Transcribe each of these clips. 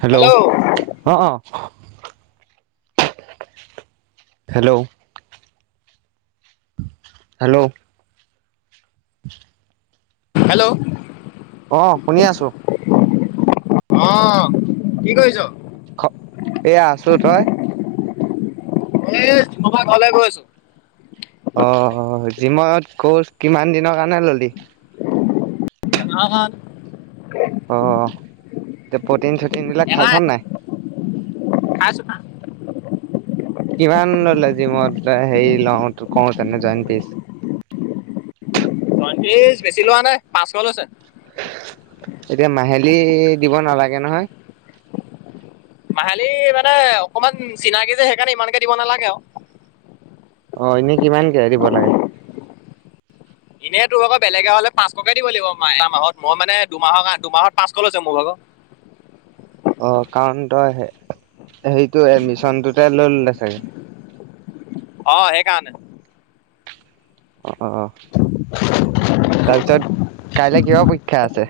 Hello অ অ hello hello [unintelligible] hello অ শুনি আছো অ কি কৰিছ খ এইয়া আছো তই এ ডিব্ৰুগড় ঘৰলে গৈ আছো অ জিমত কৰ্চ কিমান দিনৰ কাৰণে ল'লি আহ কন অ প্ৰটিন চটিন বিলাক খাইছ নাই খাইছোঁ খা কিমান ল'লে জিমত হেৰি লওঁ কওঁ তেনে জইন কৰিছে পয়ত্ৰিশ বেছি লোৱা নাই পাঁচশ লৈছে এতিয়া মাহেলী দিব নালাগে নহয় মাহেলি মানে অকমান চিনাকি যে সেইকাৰণে ইমানকে দিব নালাগে আও অ এনেই কিমানকে দিব লাগে এনেই তোৰ ভাগৰ বেলেগে হলে পাঁশকে দিব লাগিব ম এটা মাহত মই মানে দুমাহৰ দুমাহত পাঁচশ লৈছো মোৰ ভাগৰ। অ কাৰণ তই হেৰিটো এডমিশনটোতে লৈ ললে চাগে। অ সেই কাৰনে। অ তাৰপিছত কাইলে কিহ পৰীক্ষা আছে।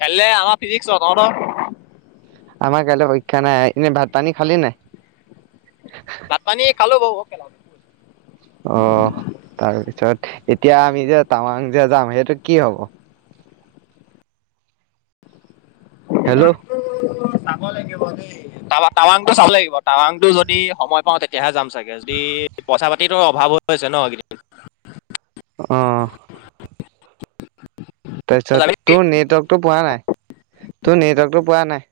কাইলে আমা ফিজিকছ তহঁতৰ। আমাৰ কাইলৈ পৰীক্ষা নাই এনে ভাত পানী খালি নাই। ভাত পানীয়ে খালো বাও। অ তাৰপিছত এতিয়া আমি যে তামাং যে যাম সেইটো কি হব। হেল্ল'। [inaudible] চাব লাগিব দেই। টাৱা টাৱাং টো চাব লাগিব টাৱাং টো যদি সময় পাওঁ তেতিয়াহে যাম। চাগে যদি পইচা পাতিৰ অভাৱ হৈছে ন এইকেদি। অ। তই যাবি তাৰপিছত নেকি? তোৰ নেটৱৰ্কটো পোৱা নাই তোৰ নেটৱৰ্কটো পোৱা নাই।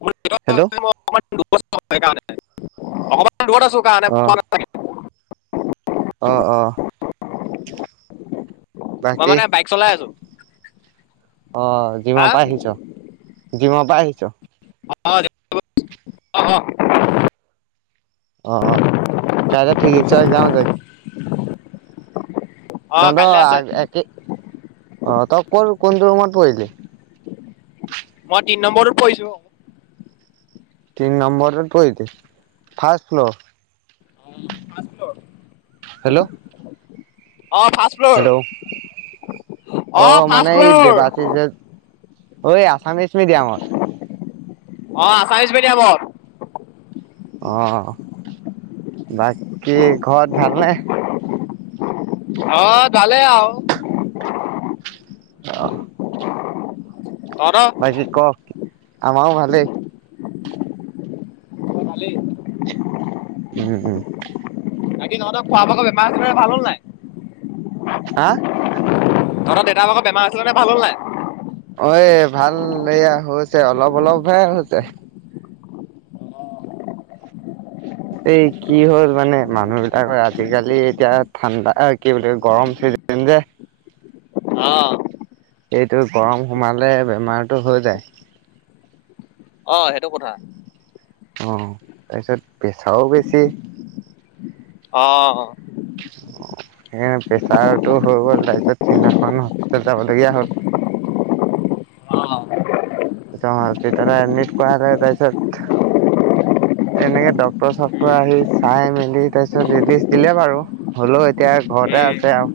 মোৰ হেল্ল'। [inaudible] সেইকাৰণে অকমান দূৰত আছো কাৰণে অ', পোৱা। চাগে। অ অ। মই বাকী মানে বাইক চলাই আছো। অ জিম হা পা আহিছ জিম পা আহিছ। [inaudible] অ অ অ কাইলৈ ফিজিক্সৰ একজাম যে। অ কাইলৈ আছে তহতৰ [inaudible] একে অ তই ক কোনটো ৰুমত পৰিলি। মই তিন নম্বৰৰত পৰিছো। তিনি নম্বৰ টোত পৰিলি ফাৰ্ষষ্ট ফ্ল'ৰ। উম ফাৰ্ষষ্ট ফ্ল'ৰ। হেল্ল'। অ ফাছ। হেল্ল' অ অঁ ফাৰ্ষ্ট মানে এই ফ্ল'ৰ দেবাচিচ যে। অ এই আছামিছ মিডিয়ামত। অ আচামিচ মিডিয়ামত। অ বাকী ঘৰত ভালনে। অ ভালে আও। অ। তহতৰ। বাকী ক আমাও ভালে। ভালে। উম উম। বাকি তহঁতৰ খোৱা বোৱা বেমাৰ আমাৰ ভাল হ'ল নাই। হা। তহতৰ দেউতাৰ ভাগৰ বেমাৰ আছিলে নহয় ভাল হ'ল নাই। অ এ ভাল এয়া হৈছে অলপ অলপহে হৈছে। এই কি হ'ল মানে মানুহ বিলাকৰ আজিকালি এতিয়া ঠাণ্ডা কি বুলি গৰম চিজ। সেন যে। অ। এইটো গৰম সোমালে বেমাৰটো হৈ যায়। অ সেইটো কথা। অঁ তাৰপিছত পেচাৰো বেছি। অ অ। অ হে প্ৰেছাৰটো হৈ গ'ল তাৰপিছত সিদিনাখন হস্পিতাল যাবলগীয়া হ'ল। তোমাৰ দেউতাৰাই এডমিট কৰাই দে তাৰপিছত এনেকে ডক্তৰ চক্টৰ আহি চাই মেলি তাৰপিছতৰি ৰিলিচ দিলে বাৰু। হ'লোও এতিয়া ঘৰতে আছে উম, আৰু।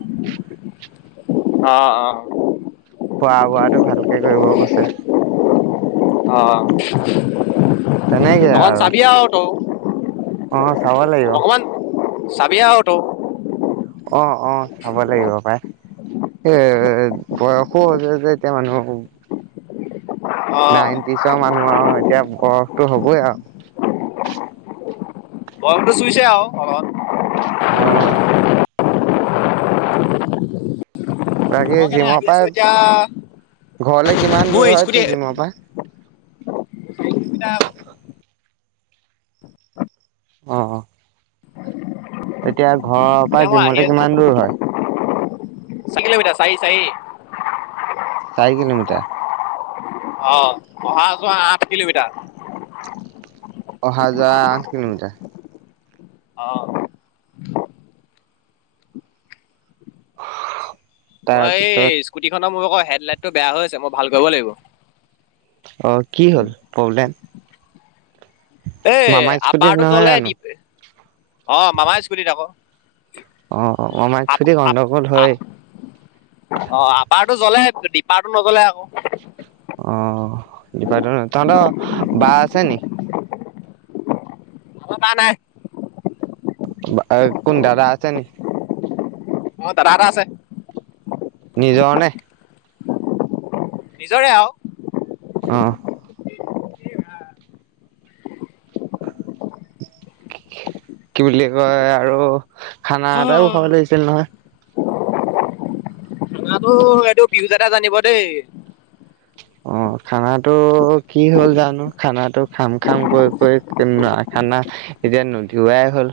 অ অ। খোৱা-বোৱাটো ভালকে কৰিব কৈছে। অ', অকমান চাবি আৰু তইয়ো। অ চাব লাগিব। চাবি আৰু তইয়ো। অ অ চাব লাগিব পায়। এ বয়সো হৈছে যে এতিয়া মানুহবোৰ অ', নাইনটিচৰ মানুহ আৰু এতিয়া বয়সটো হ'বই আৰু। গৰমটো চুইচে আৰু অ অলপ। বাকী মই কেনে জিমৰ আহি আছো পৰা এতিয়া ঘৰলে কিমান মোৰ দূৰ স্কুটি হয়তো জিমৰ পৰা। দুই মিটাৰ আকৌ। অ। এতিয়া ঘৰৰ পৰা এতিয়া মই আহি জিমলে আছো কিমান দূৰ হয়? চাৰি কিলোমিটাৰ চাৰি চাৰি। চাৰি কিলোমিটাৰ। অ অহা আকৌ আঠ কিলোমিটাৰ। অহা যোৱা আঠ কিলোমিটাৰ। অ। মই তাৰপিছত এই স্কুটি খনৰ মোৰ আকৌ হেডলাইটটো বেয়া হৈ আছে মই ভাল কৰিব লাগিব। অঁ কি হ'ল প্ৰব্লেম? এ মামাৰ স্কুটিত আপাৰটো নহয় জ্বলে জানো ডিপ অ মামাৰ স্কুটিত আকৌ অ মামাৰ স্কুটিত গণ্ডগোল হয়। অ আপাৰটো জ্বলে ডিপাৰটো নজ্বলে আকৌ। অ ডিপাৰটো, তহঁতৰ বা আছে নেকি? অ বা নাই। কোন দাদা আছে নেকি? মোৰ দাদা এটা আছে। নিজৰ নে? নিজৰে আৰু। অ। কি বুলি কয় আৰু খানা এটাও খাব লাগিছিল নহয়। খানা টো পীয়ুজ দাদা জানিব দেই। অ খানাটো কি হ'ল জানো খানা খাম খাম কৰি কৰি খানা এতিয়া নুধুৱাই হ'ল।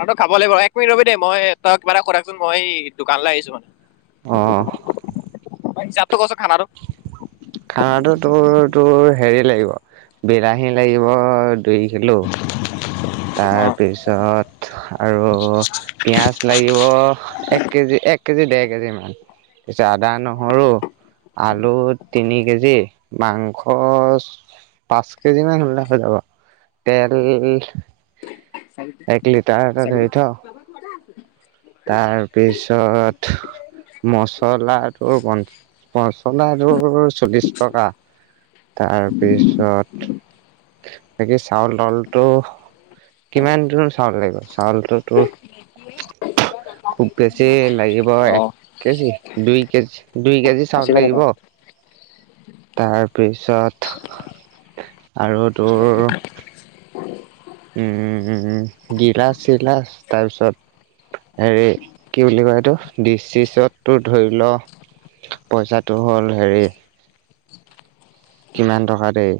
অ তোক খাব লাগিব এক মিনিট ৰ'বি দেই মই তই কিবা এটা কৈ থাকচোন মই দোকানলৈ আহিছো মানে। অঁ। হিচাপ টো কচোন খানাটো খানাটো তোৰ তোৰ হেৰি লাগিব বিলাহী লাগিব দুই কিলো অ তাৰপিছত আৰু। পিয়াজ লাগিব এক কেজি এক কেজি ডেৰ কেজি। পিছে আদা নহৰু। আলু তিনি কেজি মাংস। পাঁচ কেজি মান হলে হৈ যাব তেল [inaudible] চাবিটো এক লিটাৰ চাবিটো ধৰি থ। [unintelligible] তাৰপিছত। মচলাটোৰ প মচলাটোৰ চল্লিশ টকা। তাৰপিছত। বাকি চাউল তাউলটো। কিমান কিমান চাউল লাগিব চাউলটো তোৰ। খুব বেছি লাগিব অ এক। কেজি দুই কেজি দুই কেজি চাউল আশী টকা লাগিব। তাৰপিছত আৰু তোৰ। উম গিলাচ চিলাচ তাৰপিছত। হেৰি কি বুলি কয় এইটো দিছ চিছতটো ধৰি ল। পইচাটো হ'ল হেৰি। কিমান টকা দেই।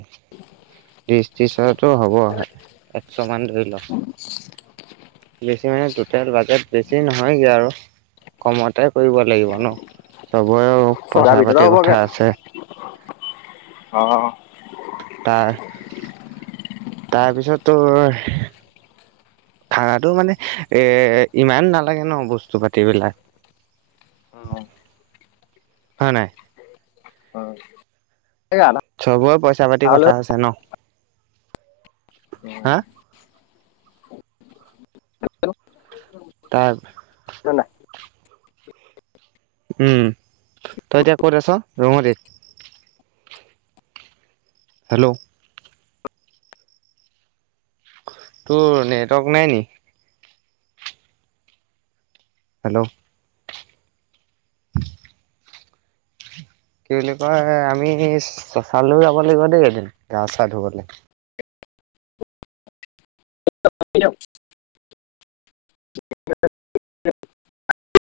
ত্ৰিছ ত্ৰিছৰতো হ'ব একশমান ধৰি ল। বেছি মানে টোটেল বাজেট বেছি নহয়গে আৰু। কমতে কৰিব লাগিব ন চবৰেও ছটাৰ পইচা ভিতৰতে পাতিৰ হ'বগে কথা আছে। অ। তাৰ তাৰপিছত তোৰ। ভাড়াটো টো মানে এ ইমান নালাগে ন বস্তু পাতিবিলাক। হয় নাই। হয়। চবৰে পইচা পাতিৰ কথা আছে ন হা। তাৰ। উম তই এতিয়া ক'ত আছ ৰুমতে। হেল্ল'। তোৰ নেটৱৰ্ক নাই নি। হেল্ল'। কি বুলি কয় আমি চালোন যাব লাগিব নেকি গা চা ধুবলে। [unintelligible] [unintelligible]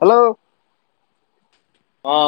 হেল্ল'। অঁ